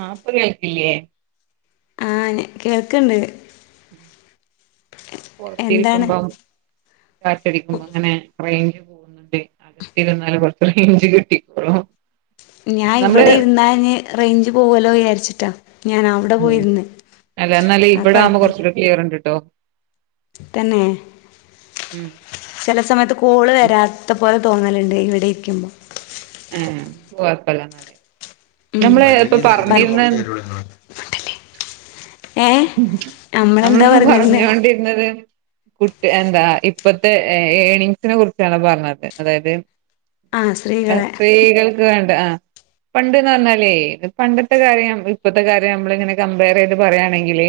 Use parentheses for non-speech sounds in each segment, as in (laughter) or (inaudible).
ആഹ ഇപ്പൊ കേൾക്കില്ലേ ആഹ കേൾക്കണ്ട് എന്താണ് പുറത്തിരിക്കുമ്പോ കാറ്റടിക്കുമ്പോ അങ്ങനെ പോകന്ന്ണ്ടേ അകത്തിരന്നാല കൊറച്ച് റേഞ്ച് കിട്ടിക്കോളു ഞാൻ ഇവിടെ ഇരുന്ന റേഞ്ച് പോവല്ലോ വിചാരിച്ചിട്ടാണ് ഉ അല്ല എന്നാല അത് ഇവിടെ ആവുമ്പോ കൊഴപ്പല്ല കുറച്ചൂടി ക്ലിയർണ്ട് ട്ടോ തന്നെ ചില സമയത്ത് കോള് വരാത്ത പോലെ തോന്നലുണ്ട് ഇവിടെ ഇരിക്കുമ്പോൾ ആഹ ഇപ്പോഴപ്പല്എന്നാല് കജകി തന്നിട്ട് മോൾ (inaudible) ക്ക്ള്ള നമ്മളെന്താ നമ്മള പറഞ്ഞിരുന്നേ പറഞ്ഞോണ്ടിരുന്നത് കുട്ട് എന്താ ഇപ്പത്തെ ഏണിങ്സിനെ കുറിച്ചാണ് പറഞ്ഞത് അതായത് ആഹ് സ്ത്രീകളെ സ്ത്രീകൾക്ക് വേണ്ട ആ പണ്ട്ന്ന് പറഞ്ഞാലേ പണ്ടത്തെ കാര്യം ഇപ്പഴത്തെ കാര്യം നമ്മളിങ്ങനെ കമ്പയർ ചെയ്ത് പറയയാണെങ്കിൽ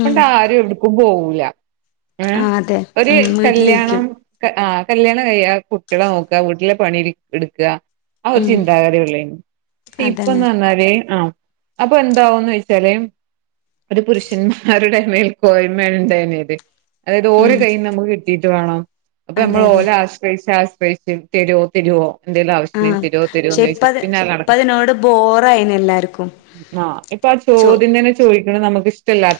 (unintelligible) ഉം പണ്ട് ആരും എടുക്കും പോകും കൂല ഏ ആഹ് അതെ ഒരു ഉം വീട്ടിലിരിക്കും കല്യാണം ആ കല്യാണം കഴിയ കുട്ട്യാളെ നോക്കാ വീട്ടിലെ പണി എടുക്ക ആ ഒരു ഉം ചിന്താഗതിയൊള്ളൊരുന്നു പക്ഷെ അതന്നെ ഇപ്പൊന്നറഞ്ഞാല് ആ അപ്പൊ എന്താവുംന്ന് ചെച്ചാലേ അത് പുരുഷന്മാരുടെ മേൽ കോയ്മെണണ്ടായിരുന്നത് അതായത് ഓര് ഉം കൈയും നമുക്ക് കിട്ടിട്ട് വേണോ അപ്പൊ അതെ നമ്മൾ അതെ ഓല ആശ്രയിച്ച ആശ്ര (unintelligible) തരോ തരോ എന്തേലും ആവശ്യാണ്ടങ്കിൽ ആഹ് ത രോ പക്ഷെ തിരോന്ന് ചോദിച്ചത് ഇപ്പത് പിന്നാല അ നടക്കും ഇപ്പതിനോട് ബോറായിന് എല്ലാർക്കും ആ ഇപ്പൊ ആ ചോദ്യ തന്നെ ചോദി നമുക്ക് ഇഷ്ടല്ലാ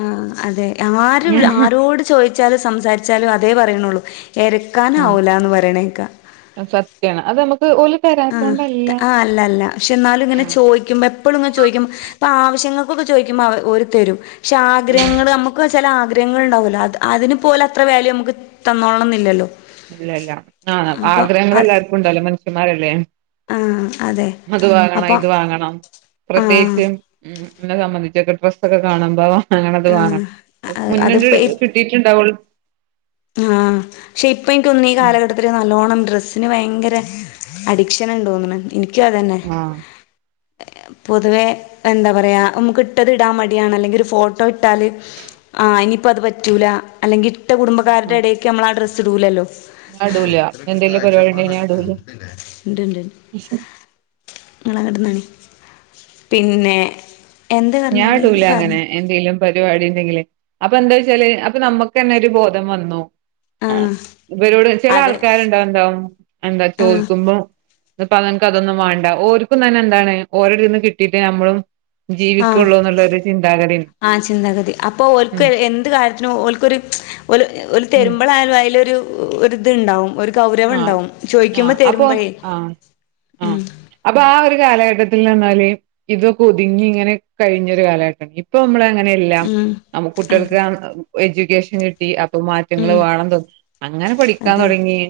ആ അതെ ആരും ഞാൻ ആരോട് ചോദിച്ചാലും സംസാരിച്ചാലും അതേ പറയണള്ളു ആ ഇരക്കാനാവൂല എന്ന് പറയണേക്ക സത്യാണ് അത് നമുക്ക് ഓല് ആ തരാത്തോണ്ടല്ല ആ അല്ല അല്ല ക്ഷെ എന്നാലും ഇങ്ങനെ ആഹ് ചോദിക്കുമ്പോ എപ്പോളും ഇങ്ങ ചോഴിക്കു ഇപ്പ ആവശ്യങ്ങൾക്കൊക്കെ ചോദിക്കുമ്പോ ഓര് തരും പക്ഷെ ഉം ആഗ്രഹങ്ങൾ നമുക്ക് ചില ആഗ്രഹങ്ങൾ ഉണ്ടാവുല്ലോ അത് അതിന് പോലെ അത്ര വാല്യു നമുക്ക് തന്നോളണമെന്നില്ലല്ലോ ഇല്ലല്ല ആ ആഗ്രഹങ്ങൾ അത് എല്ലാർക്കും ഉണ്ടല്ലോ മനുഷ്യമാരല്ലേ ആഹ് അതെ അത് വാങ്ങണം അപ്പൊ ഇത് വാങ്ങണം ആഹ് പ്രത്യേകിച്ച് ഉ എന്ന സംബന്ധിച്ചൊക്കെ ഡ്രസ് ഒക്കെ കാണുമ്പോം അങ്ങന അത് വാങ്ങണം ആഹ് മുന്നണ്ട് കിട്ടീട്ടുണ്ടാവുള്ളൂ ആ ശ അപ്പോ എനിക്ക്ന്ന് ഈ കാലഘട്ടത്തിൽ നല്ലോണം ഡ്രസ് അതിന് ഭയങ്കര അഡിക്ഷൻ ഉണ്ടോന്ന്ന് എനിക്ക അതന്നെ ആഹ് പൊതുവെ എന്താ പറയാ നമുക്ക് ഇട്ടത് ഇടാൻ മടിയാണ് അല്ലെങ്കി ഒരു ഫോട്ടോ ഇട്ടാൽ ഇനിപ്പോ അത് പറ്റൂല അല്ലെങ്കി ഇട്ട കുടും- ആരുടെടക്ക്മ്മള് ആ ഡ്രസ് ടൂലല്ലോ ഞാൻ ഇടൂല എന്തേലും പരിപാടി ഉണ്ടെങ്കി ഞാൻ ഇടൂല ഇണ്ട്ണ്ട് നിങ്ങള് കിടന്നോണി പിന്നെ എന്ത് പറഞ്ഞാടി ഞാടൂല ഇജ്ജ് പറഞ്ഞോ അങ്ങനെ എന്തേലും പരിപാടി അപ്പൊ എന്താ വെച്ചാല് അപ്പൊ നമ്മുക്ക് തന്നെ ഒരു ബോധം വന്നു ആ ആഹ് ഇവരോട് ചില അത് ആൾക്കാരുണ്ടാവും എന്താ എന്താ ആഹ് ചോദിക്കുമ്പം ഇപ്പ നിനക്ക് അതൊന്നും വേണ്ട ഓർക്കും തന്നെ എന്താണ് ഓരോടെന്ന് കിട്ടിട്ട് നമ്മളും ആഹ് ജീവിക്കുള്ളൂ എന്നുള്ള ഒരു ചിന്താഗതി ആ ചിന്താഗതി അപ്പൊ ഓക്ക് എന്ത് കാര്യത്തിനും ഓൾക്കൊരു ഒരു ഉം തെരുമ്പളായാലും അതിലൊരു ഒരു ഇത്ണ്ടാവും ഒരു ഗൗരവം ആഹ് ഉണ്ടാവും ചോയിക്കുമ്പോ ആഹ് അപ്പൊ തരുമ്പഴേ ആഹ് ആ ഉം അപ്പൊ ആ ഒരു കാലഘട്ടത്തിൽ നിന്ന് ഇതൊക്കെ ഒതുങ്ങി ഇങ്ങനെ കഴിഞ്ഞൊരു കാലഘട്ടം ഇപ്പ നമ്മള് അങ്ങനില്ല ഉം നമുക്കു അതെ കുട്ടികൾക്ക് എജ്യുക്കേഷൻ കിട്ടി മാറ്റങ്ങൾ ഉം വേണോന്ന് അങ്ങനെ പഠിക്കാൻ അതെ തുടങ്ങീ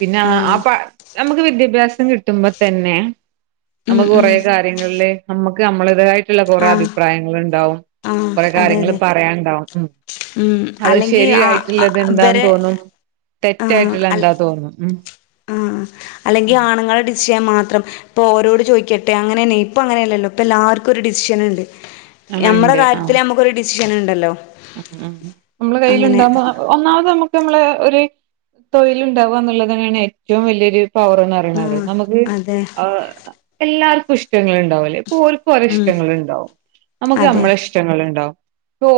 പിന്നെ ആ ആപ്പാ നമുക്ക് വിദ്യാഭ്യാസം കിട്ടുമ്പോ തന്നെ ഉം നമ്മുക്ക് ഉം കൊറെ കാര്യങ്ങളിലെ നമ്മ നമ്മളുതായി കുറെ ആ അഭിപ്രായങ്ങളുണ്ടാവും, ആ കൊറെ അതെ കാര്യങ്ങള് അതെ പറയാനുണ്ടാവും, ഉം ഉം അത് അല്ലെങ്കി ആ ശരിയായിട്ടുള്ളത് എന്താന്ന് ഇവരെ തോന്നും, ആ തെറ്റായിട്ടുള്ള അൽ എന്താന്ന്. ഉം ആഹ് അല്ലെങ്കിൽ ഉം ആണുങ്ങളെ ടിച്ച് ചെയ്യാൻ മാ ത്രം ഇപ്പോൾ ഒരോട് ചോദിക്കട്ടെ, അങ്ങനെ തന്നെ ഇപ്പോ അങ്ങനെയല്ലല്ലോ ഇപ്പോ എല്ലാവർക്കും ഒരു ഡിസിഷന് ഉണ്ട്. ആഹ് നമ്മടെ ഇണ്ട് ആഹ് കാര്യത്തില് നമ്മുക്കൊരു ഡിസ് ഷൻ ഉണ്ടല്ലോ. ഉം ഉം നമ്മള് അങ്ങനെ കയ്യിലുണ്ടാവുമ്പോ ഒന്നാമത് നമു നമ്മളെ ഒരു തൊഴിലുണ്ടാവുക എന്നുള്ളതന്നെയാണ് ഏറ്റവും വലിയൊരു. പവർ എന്ന് അറിയുന്നവരെ ആഹ് നമുക്ക് അതെ ആഹ് എല്ലാവർക്കും ഇഷ് ഇനി ഉണ്ടാവല്ലേ. ഓര്ക്ക് ഒരു ഉം ഇഷ്ടങ്ങളുണ്ടാവും, നമുക്ക് അതെ നമ്മളെ ഇഷ്ടങ്ങളുണ്ടാവും.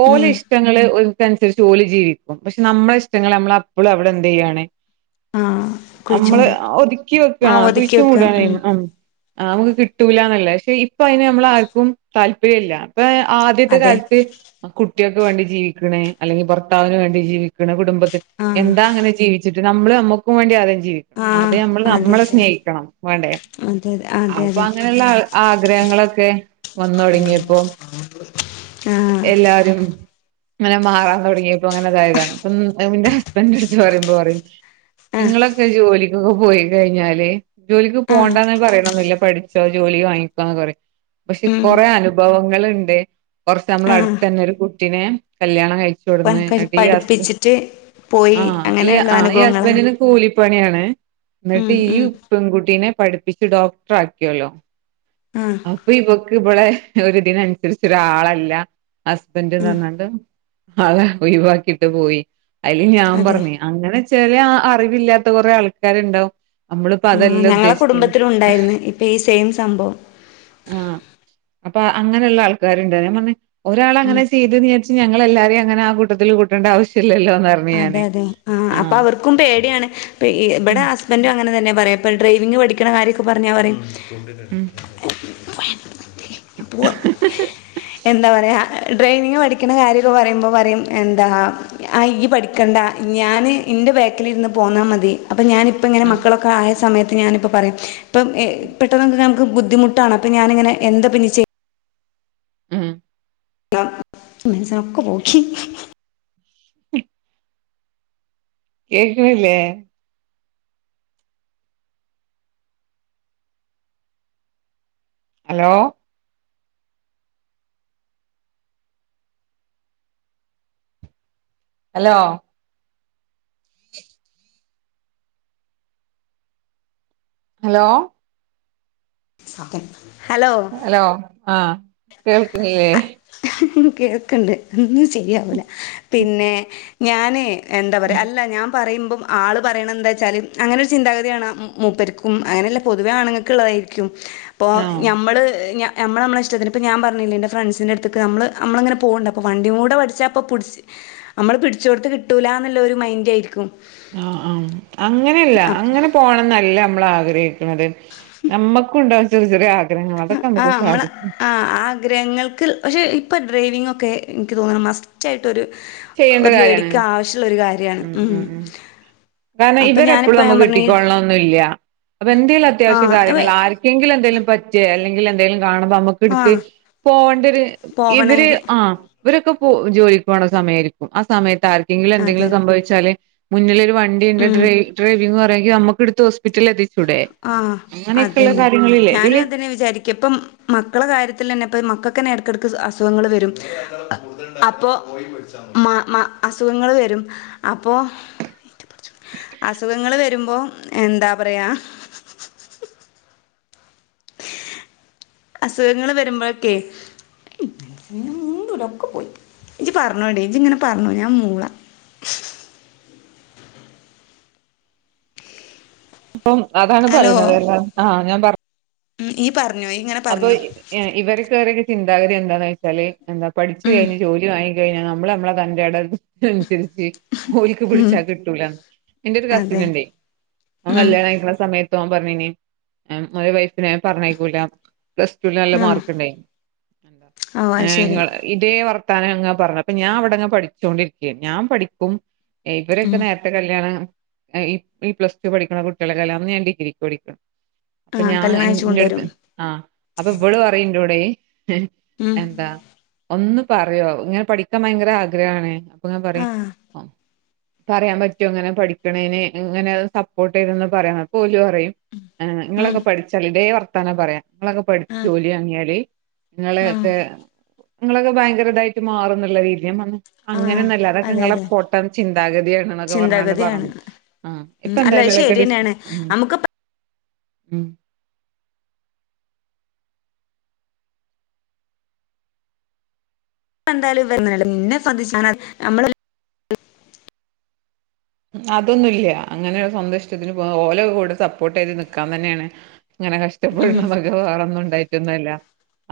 ഓല് ഉം ഇഷ് ഓൽക്കനുസരിച്ച് ഓല് ജീവിക്കും പക്ഷെ നമ്മളെ ഇഷ്ടങ്ങൾ നമ്മള് അപ്പളും അവിടെ എന്ത് ചെയ്യാണ് ആഹ് നമ്മള് കുഴിച്ചൂണ്ട് ഒതുക്കി വെക്കാണ് ആഹ് ഒതുക്കി കുഴിച്ച വെക്കാം മൂടാണ് ഉം ചെയ്യണെ ആ (unintelligible) കിട്ടൂല്ലന്നല്ലെ പഷെ ഇപ്പ അയിന് നമ്മളാർക്കും താല്പര്യല്ല പ്പാ ആദ്യത്തെ അതെ കാലത്ത് അ കു വേണ്ടി ജീവിക്ക്ണേ. അല്ലങ്കി ഭർത്താവിന് വേണ്ടി ജീവിക്ക്ണ കുടുംബ ആഹ് എന്താ അങ്ങനെ ജീവിച്ചിട്ട് ഞമ്മള് നമ്മക്കും വേണ്ടി (unintelligible) ജീവിക്കണം ആഹ് ആദ്യം നമ്മള് അതെ നമ്മളെ അതെ സ്നേഹിക്കണം വേണ്ടേ? അതെ അതെ അപ്പൊ അതെ അങ്ങനെള്ള ആഗ്രഹങ്ങളൊക്കെ വന്നൊടുങ്ങീപ്പോ ആഹ് എല്ലാരും ങ്ങനെ മാറാൻ തൊടങ്ങിയപ്പൊ അങ്ങനെ ഇതായതാണ്. ഇപ്പന്ന് ഇന്റെ ഹസ്ബന്റെടുത്ത് പറയുമ്പോ പറയും ആഹ് ഇങ്ങളൊക്കൊരു ജോലി ക്ക് പോയി കഴിഞ്ഞാല്. ജോലിക്ക് ആഹ് പോണ്ടാന്ന് പറീണൊന്നില്ല പഠിച്ചോ ജോലിയും വാങ്ങിക്കോ ന്നൊക്കെ പറയും. പഷെ ഉം കൊറേ അനുഭവങ്ങള്ണ്ട് കൊറച് ആഹ് നമ്മളടുത്തന്നെ ഒരു കുട്ടി ട്ടിനേ കല്യാണം കഴി (unintelligible) പഠിപ്പിച്ചിട്ട് പോയി. അങ്ങനെള്ള അനുഭവങ്ങളാണ് പണി ആണ് ഉം ഇന്ന്ട്ട് ഈ ഉം പെൺകുട്ടീനെ പഠിപ്പിച്ച് ഡോക്ടറാക്കി ഓലോ ആഹ് അപ്പ ഇവക്ക് ഇബളെ ഒരിതിനനുസരിച്ചൊരാളല്ല ഹസ് ഹസ്ബന്റ്ന്ന് ഉം പറഞ്ഞാല് അതാ ഒഴിവാക്കിട്ട് പോയി അയില് ഞാൻ അതെ പറഞ്ഞേയ് അങ്ങനെ ചെല ആ അറിവില്ലാത്ത കൊറേ ആൾക്കാര്ണ്ടാവും ആഹ് ഞങ്ങളെ കുടുംബത്തിലുണ്ടായിരുന്ന് ഇപ്പൊ ഈ സെയിം സംഭവം ആഹ് അപ്പൊ അങ്ങനെള്ള ആൾക്കാര്ണ്ട് ഞാൻ (unintelligible) ഉം ഒരാളങ്ങനെ ചെ ന്ന് വിചാരിച്ച് ഞങ്ങല്ലാരേം അങ്ങെനെ ആ കൂട്ടത്തില് കൂട്ടേണ്ട ആവശ്യം അതെ അതെ ആ അപ്പൊ അവർക്കും പേടിയാണ് പ്പി ഇബടെ ഹസ്ബന്റും അങ്ങനെ തന്നെ പറയാ ഇപ്പൊ ഡ്രൈവിംഗ് പഠിക്കണ കാര്യൊക്കെ പറഞ്ഞാ പറയും ഉം (unintelligible) പോയാ (unintelligible) പോ എന്താ പറയാ ഡ്രെയിവിംങ് പഠിക്ക്ണ കാര്യൊക്കെ പറയുമ്പോ പറയും എന്താ ആ ഇയ്യ് പഠിക്കണ്ട ഞാന് ഇന്റെ ബാക്കിലിരുന്ന് പോന്നാ മതി അപ്പൊ ഞാനിപ്പങ്ങനെ ആഹ് മക്കളൊക്കെ ആയ സമയത്ത് ഞാനിപ്പ പറയും ഇപ്പ ഏ പെട്ടെന്നൊക്കെ നമുക്ക് ബുദ്ധിമുട്ടാണ് അപ്പോ ഞാനങ്ങനെ എന്താപ്പിഞ്ഞി ചെയ് ഉം (unintelligible) ഒക്കെ പോക്കി കേക്കണില്ലേ? ഹലോ ഹലോ ഹലോ (unintelligible) ഹലോ ആ കേൾക്കണില്ലേ? കേക്കിണ്ട് ശരിയാവൂല പിന്നെ ഞാനേ എന്താ പറയാ ഉം അല്ല ഞാൻ പറയുമ്പം ആള് പറയണ എന്താച്ചാല് അങ്ങനെ ഒരു ചിന്താഗതിയാണ് മൂപ്പർക്കും അങ്ങനെയല്ല പൊതുവേ ആണുങ്ങൾക്കിള്ളതായിരിക്കും. അപ്പോ ആഹ് ഞമ്മള് ഞ ഞമ്മള് നമ്മടെ ഇഷ്ടത്തിന് ഇപ്പ ഞാൻ പറഞ്ഞില്ലേ ഇന്റെ ഫ്രണ്ട്സിൻ്റെടു ത്തിക്ക് നമ്മള് നമ്മളിങ്ങനെ പോണ്ട്, അപ്പോ വണ്ടി കൂടെ പഠിച്ചാ അപ്പ പിടിച്ച്, നമ്മള് പിടിച്ചോടത്ത് കിട്ടൂലാന്നിള്ളൊരു മൈൻ്റായിരിക്കും. ആ ആ അങ്ങനെയല്ല അപ്പ് അങ്ങനെ പോണംന്നല്ല നമ്മളാ ഗ്ര ക്കുന്നത്. നമ്മക്കും ഉണ്ടാ ചെറിയച്ചെറിയ ആ ആ അമ്മള് ആ ആഗ്രഹങ്ങൾക്ക് പക്ഷെ ഇപ്പം ഡ്രൈവിംഗ് ഒക്കെ എനിക്ക് തോന്നുണു മസ്റ്റായി ട്ട് ഒരു ചെയ്യേണ്ട ഒരു കാര്യാണ് ലേഡിക്ക് ആവശ്യമുള്ളൊരു കാര്യ (unintelligible) ഉം കാരണം അപ്പൊ ഇവരെപ്പളും ഞാനിപ്പ ഞാൻ നമ്മക്ക് പറഞ്ഞു ഈ കിട്ടിക്കൊള്ളണന്നില്ല. അപ്പൊ എന്തേലും അത്യാവശ്യ ആഹ് അതെ കാര്യങ്ങൾ ആരുക്കേലും എന്തേലും പറ്റ് (unintelligible) അല്ലെങ്കില് എന്തേലും കാണുമ്പ നമുക്കടുത്ത് ആഹ് പോവണ്ട ഒരു ഇവര് പോവണെങ്കി ആ ഇവരൊക്കെ പോ ജോലിക്ക് പോണ സമയായിരിക്കും. ആ സമയത്ത് ആരുക് കെങ്കിലും എന്തെങ്കിലും അതെ സംഭവിച്ചാല് മുന്നിലൊരു വ ണ്ടിണ്ട് ഉം ഡ്രൈ ഡ്രൈവിങ്ങും അറിയാ ങ്കി നമ്മക്കെടുത്ത് ഹോസ്പിറ്റലെത്തി ആ അതന്നെ ഞാനും ഇതില് അതന്നെ വിചാരിക്കിപ്പം മക്കളെ കാര്യത്തിൽ തന്നെ ഇപ്പ മക്ക ക്കന്നെ ഇടക്കിടക്ക് അസുഖങ്ങൾ വരും അപ്പോ മ മ അസുഖങ്ങള് വരും അപ്പോ അസുഖങ്ങള് വരുമ്പോ എന്താ പറയാ അസുഖങ്ങള് വരുമ്പോഴൊക്കെ ഞാൻ മുണ്ടൂല ഒക്കെ പോയി ഇജ്ജ്പറഞ്ഞോടി ഇജ്ജ് ഇങ്ങനെ പറഞ്ഞോടി ഞാൻ ഇങ്ങനെ മൂളാ. അപ്പം അതാണ് ഹലോ പറയുന്നത് എല്ലാം ആ ഞാൻ പറഞ്ഞ ഉം പറഞ്ഞോ ഇയ്യ് ഇങ്ങനെ അപ്പൊ പറഞ്ഞോ ഇവർക്ക (unintelligible) ചിന്ത ഗതാഗതി എന്താന്ന് വെച്ചാല് എന്താ പഠിച്ചു ഉം കഴിഞ്ഞ് ജോലി വ ഴിഞ്ഞാ നമ്മള് നമ്മളെ തന്റെടം അനുസരിച്ച് ഓല്ക്ക് ഉം പിടിച്ചാ കിട്ടൂലാന്ന് എന്റെ ഒരു അതെ കസിനുണ്ടേ അവൻ ഉം കല്യാണം കഴിക്കുന്ന സമയത് ഓൻ പറഞ്ഞിനി ഓന്റെ വൈഫിനെ പറഞ്ഞയക്കൂല പ്ലസ് ടു വിന് നല്ല ആഹ് മാർക്കിണ്ടെ ഓ ആ അത് ശരി ഇങ്ങള് ഇതേ വ ർത്താനം ങ്ങനെ പറഞ്ഞപ്പോ ഞാൻ അവിടങ്ങനെ പടിച്ചോണ്ടിരിക്കാനി ഞാൻ പഠിക്കും ഇവരൊക്കെ ഉം നേരത്തെ കല്യാണം ഈ പ്ലസ് ടു പഠിക്കണ കുട്ടികളെല്ലാന്ന് ഞാൻ ഡിഗ്രിക്ക് പഠിക്കണം ആ കല്യണം കഴിച്ചു കൊണ്ടുവരും ആ അപ്പൊ ഇവളു പറിയും ന്റോടെ ഹെ ഉം എന്താ ഒന്ന് പറയോ ഇങ്ങനെ പഠിക്കാൻ ഭയങ്കര ആഗ്രഹാണെ അപ്പൊ ങ്ങെനെ പറിം ആഹ് അ പറയാൻ പറ്റോങ്ങനെ പഠിക്കണേന് ഇങ്ങനെ സപ്പോട്ടെയ്ത് ന്ന് പറയണം. അപ്പോല് റിം ഉം നിങ്ങളൊക്കെ പഠിച്ചൽ ഇതേ വർ താന പറയാ ങ്ങളൊക്കെ പഠിച് ആഹ് ജോലിയാങ്ങിയാല് ആഹ് ങ്ങളെത്തെ ങ്ങളൊക്കെ ഭയങ്കരതായിട്ട് മാറുന്നുള്ള രീതിയ ൻ പർഞ് ആഹ് അങ്ങനെന്നല്ല അതൊക്കെ അതെ നങ്ങളെ അതെ പൊട്ടൻ ചിന്താഗതിയാണ് ന്നൊക്കെ പറഞ്ഞാണ്ട് ചിന്താഗതിയാണ് പർനത്. ആ ഉം ഇപ്പ അല്ല ന്തായാലും അത് എലെഷെൻ ഡി ശരിയന്നെയാണ് നമുക്ക് ഉം എന്തായാലും (unintelligible) നമ്മള് അതൊന്നുല്യ അങ്ങനെ സ്വന്തം ഇഷ്ടത്തിന് പോആൻ ഓല കൂടെ സപ്പോർട്ട് യ്ത് നിക്കാൻ തന്നെണ്. ങ്ങനെ ഉം കഷ്ടപ്പെടുന്നതൊക്കെ വേറേന്നുണ്ടായി റ്റൊന്നൊല്ല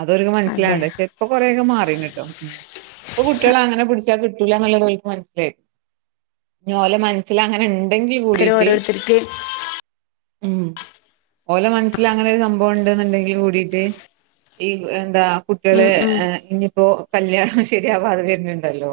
അതോര്ക്‌ അതെ മൻസിലാവ്ണ്ടെ. ക്ഷെ പ്പൊ കൊറേക്കെ മാറിണ് ട്ടോ പ്പൊ കുട്ട്യേളെ അങ്ങനെ പിടിച്ചാ കിട്ടൂല ന്ന്ള്ളത് ഓൽക്ക് മനസ്സിലായി ഞ് ഓലെ മനസ്സില ങ്ങനെൺ അത്തരം ഓരോര്ത്തർക്ക് ഉം ഓലെ മനസ്സില് അങ്ങനെ ഒരു സംഭവം ഉണ്ടെന്ന്ണ്ടെങ്കിൽ കൂടിട്ട് ഈ എന്താ കുട്ട്യാള് ഉം ഉം ഇനിപ്പോ കല്ല്യാണം ശരിയാവാതെ വര്ന്ണ്ടല്ലോ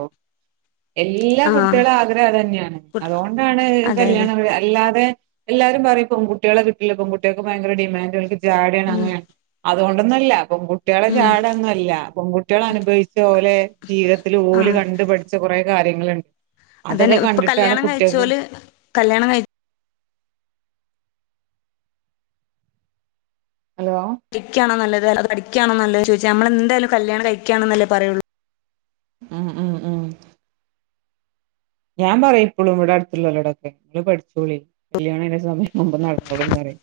എല്ലാ കുട്ടിആളെ ആഹ് ആഗ്രഹം അത്ന്നെണ് അതുകൊണ്ടാണ് അതെ അതെ കല്യാണം അല്ലാതെ എല്ലാരും പറിം പെൺകുട്ടിളെ കിട്ടില്ല പെൺകുട്ടി ആക്ക് ഭയങ്കര ഡിമാൻ്റ്ണ്ട് ജാടേണ് ഉം അങ്ങനേ അ അതു കൊണ്ടൊന്നല്ല പെൺകുട്ടിയാളെ ഉം ജാടന്നൊല്ല പെൺകു ട്ടിയാള് അനുഭവി ചോലെ ജീവിതത്തില് ഓല് ആഹ് കണ്ട് പഠിച്ച കൊറേ കാര്യങ്ങള് അതന്നെ ഇപ്പ ന കല്യാണം കഴിച്ചോല് കല്യാണം കയ് ഹലോ ടിക്കാണോ നല്ലത് അതൊ അടിക്കാണോ നല്ലത് ചോദി - ഞമ്മൾ എന്താലും കല്യാണം കഴിക്കാണ് ന്നല്ലേ പറയുള്ളൂ ഉം ഉം ഉം ഞാൻ പറയും എപ്പളും ഇവടെ അടുത്തുള്ളോരോടൊക്കെ നിങ്ങള് പഠിച്ചോളി കല്യാണം ഐൻ്റെ സമയ- മുമ്പ നടന്നോളും ന്ന് പറയും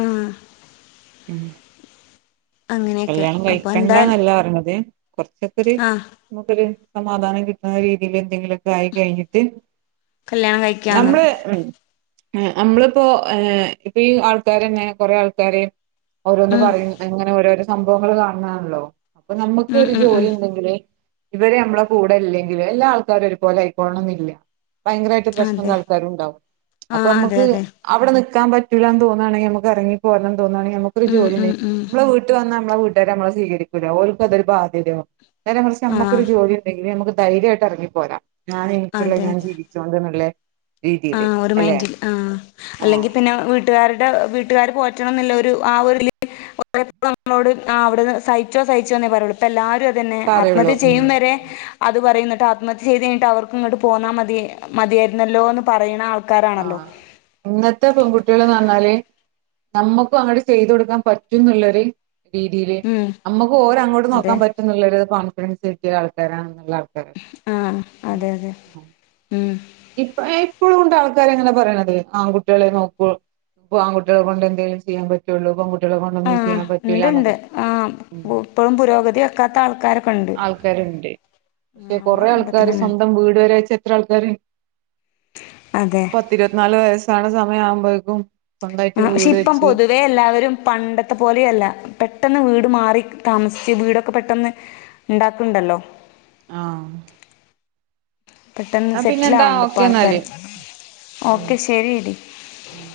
ആഹ് ഉം അങ്ങനെയൊക്കെ കല്യാണം അപ്പൊ എന്തായാലും കഴിക്കണ്ടാന്നല്ല പറഞ്ഞത് കൊറച്ചൊക്കെരു ആഹ് നമുക്കൊരു - സമാധാനം കിട്ടുന്ന രീതിയിൽ എന്തെങ്കിലൊക്കെ ആയി കഴിഞ്ഞിട്ട്- കല്യാണം കഴിക്കാന്ന് നമ്മള് ഇപ്പൊ ഈ ആള്ക്കാര് തന്നെ കുറേ ആള്ക്കാര് ഓരോന്ന് ഉം പറയും അങ്ങ- ഓരോരോ സംഭവങ്ങൾ കാണുന്നയാണല്ലോ ഉം നമ്മുക്കൊരു ഉം ജോലി ഉം ഉണ്ടെങ്കിലേ- ഇവര് മ്മളെ കൂടെല്ലെങ്കിലും എല്ലാ ആൾക്കാരും ഒരുപോലെ ആയിക്കോളണന്നില്ല ഭയങ്കരായിട്ട് പ്രശ്നള്ള അതെ ആൾക്കാരു ണ്ടാവും ആഹ് അതെ അപ്പൊമ്മക്ക് അതെ അവിടെ നിൽ - ക്കാൻപറ്റൂല്ലാന്ന് തോന്നൊണെങ്കി നമ്മക്ക് ഇറങ്ങി പോരണം തോന്നാണെങ്കി നമ്മക്കൊരു ഉം ജോലി ഉം ഉണ്ടെങ്കി- ഉം നമ്മള വീട്ട് വന്നാ നമ്മളെ വീ- ട്ടാര് നമ്മളെ സ്വീകരിക്കൂല ഓൽക്കതൊരു ബാധ്യതയാവു നേരെ മറിച്ച് നമ്മക്കൊരു ആഹ് ജോലി ണ്ടെങ്കില് നമ്മക്ക് ധൈര്യയിട്ട് ഇറങ്ങിപ്പോരാ ഞാൻ എനിക്കുള്ള അതെ ഞാൻ അതെ ജീവിച്ചോണ്ട്ന്ന്ല്ലേ ആ ഒരു മൈന്റിൽ ആ ആഹ് അല്ലെങ്കിൽ പിന്നെ വീട്ടുകാരുടെ വീട്ടുകര് പോ റ്റണന്ന്ള്ളൊരു ആ ഒര്ത് ല് (unintelligible) നമ്മളോ സഹിച്ചോ സഹിച്ചോ ന്നെ പറയു പ്പ എല്ലാരു തന്നെ പറയുള്ളൂ ആത്മഹത്യ ഉം ചെയ്യും വരെ അത് പറയും ന്നിട്ട് ആത്മഹത്യ ചെയ്തയിഞ്ഞട്ട് അവർക്ക് ഇങ്ങോട്ട് പോന്നാൽ മതി മതിയായിരുന്നല്ലോ ന്ന് പറയുന്ന ആൾ ആ ഇന്നത്തെ പെൺകുട്ട്യള് പറഞ്ഞാല് നമ്മക്കും അങ്ങട്ട് ചെയ്തു കൊടുക്കാൻ പറ്റുംന്ന്ളെളാര് രീതിയില് ഉം നമ്മുക്ക് ഓരോ അങ്ങോട്ടും അതെ നോക്കാൻ പറ്റുന്നള്ളാര് പ ഫ്രണ്ട്സ് (unintelligible) ആൾക്കാരാ ആ ഉം അതെ അതെ ഉം ഉം ഇപ്പ ഏ ഇപ്പളുണ്ട് ആൾക്കാരങ്ങനെ പറയ്ണത് ആൺകുട്ടികളെ നോക്കൂ ഇപ്പൊ ആൺകുട്ടികളെകൊണ്ടേ എന്തേങ്കലും ചെയ്യാൻ പറ്റുള്ളൂ ട്ട്യാളെ ആ കൊണ്ടൊന്നും ചെയ്യാൻ പറ്റൂല്ല ഉണ്ട്ണ്ട് ആ ഉം ഇപ്പോഴും പുരോഗതി വെക്കാത്ത ആൾക്കാരൊക്കെ ഉണ്ട് ആൾക്കാരുണ്ട് പക്ഷെ ആ കൊറെ നമ്മളെ ആൾക്കാര് കുടുംബത്തിലന്നെ ഉണ്ട് സ്വന്തം വീട് വരെ വെച്ച എത്ര ആൾക്കാര് അതെ പത്തിരുപത്തിനാല് വയസ്സാണ് സ (unintelligible) ആവുമ്പോയെക്കും ആഹ് പക്ഷെ ഇപ്പം പൊതുവേ എല്ലാവരും പണ്ടത്തെ പോലെയല്ല പെട്ടെന്ന് വീട് മാറി താമസിച്ച് വീടൊക്കെ പെട്ടന്ന് ഇണ്ടാക്ക്ണ്ടല്ലോ ആഹ് പെട്ടെന്ന് എന്നാ പിന്നെ എന്താ സെറ്റിലാവണ്ട് ഇപ്പൊ ഓക്കെ എന്നാല് ആൾക്കാര് ഉം ഓക്കെ ശെരിടി ഉം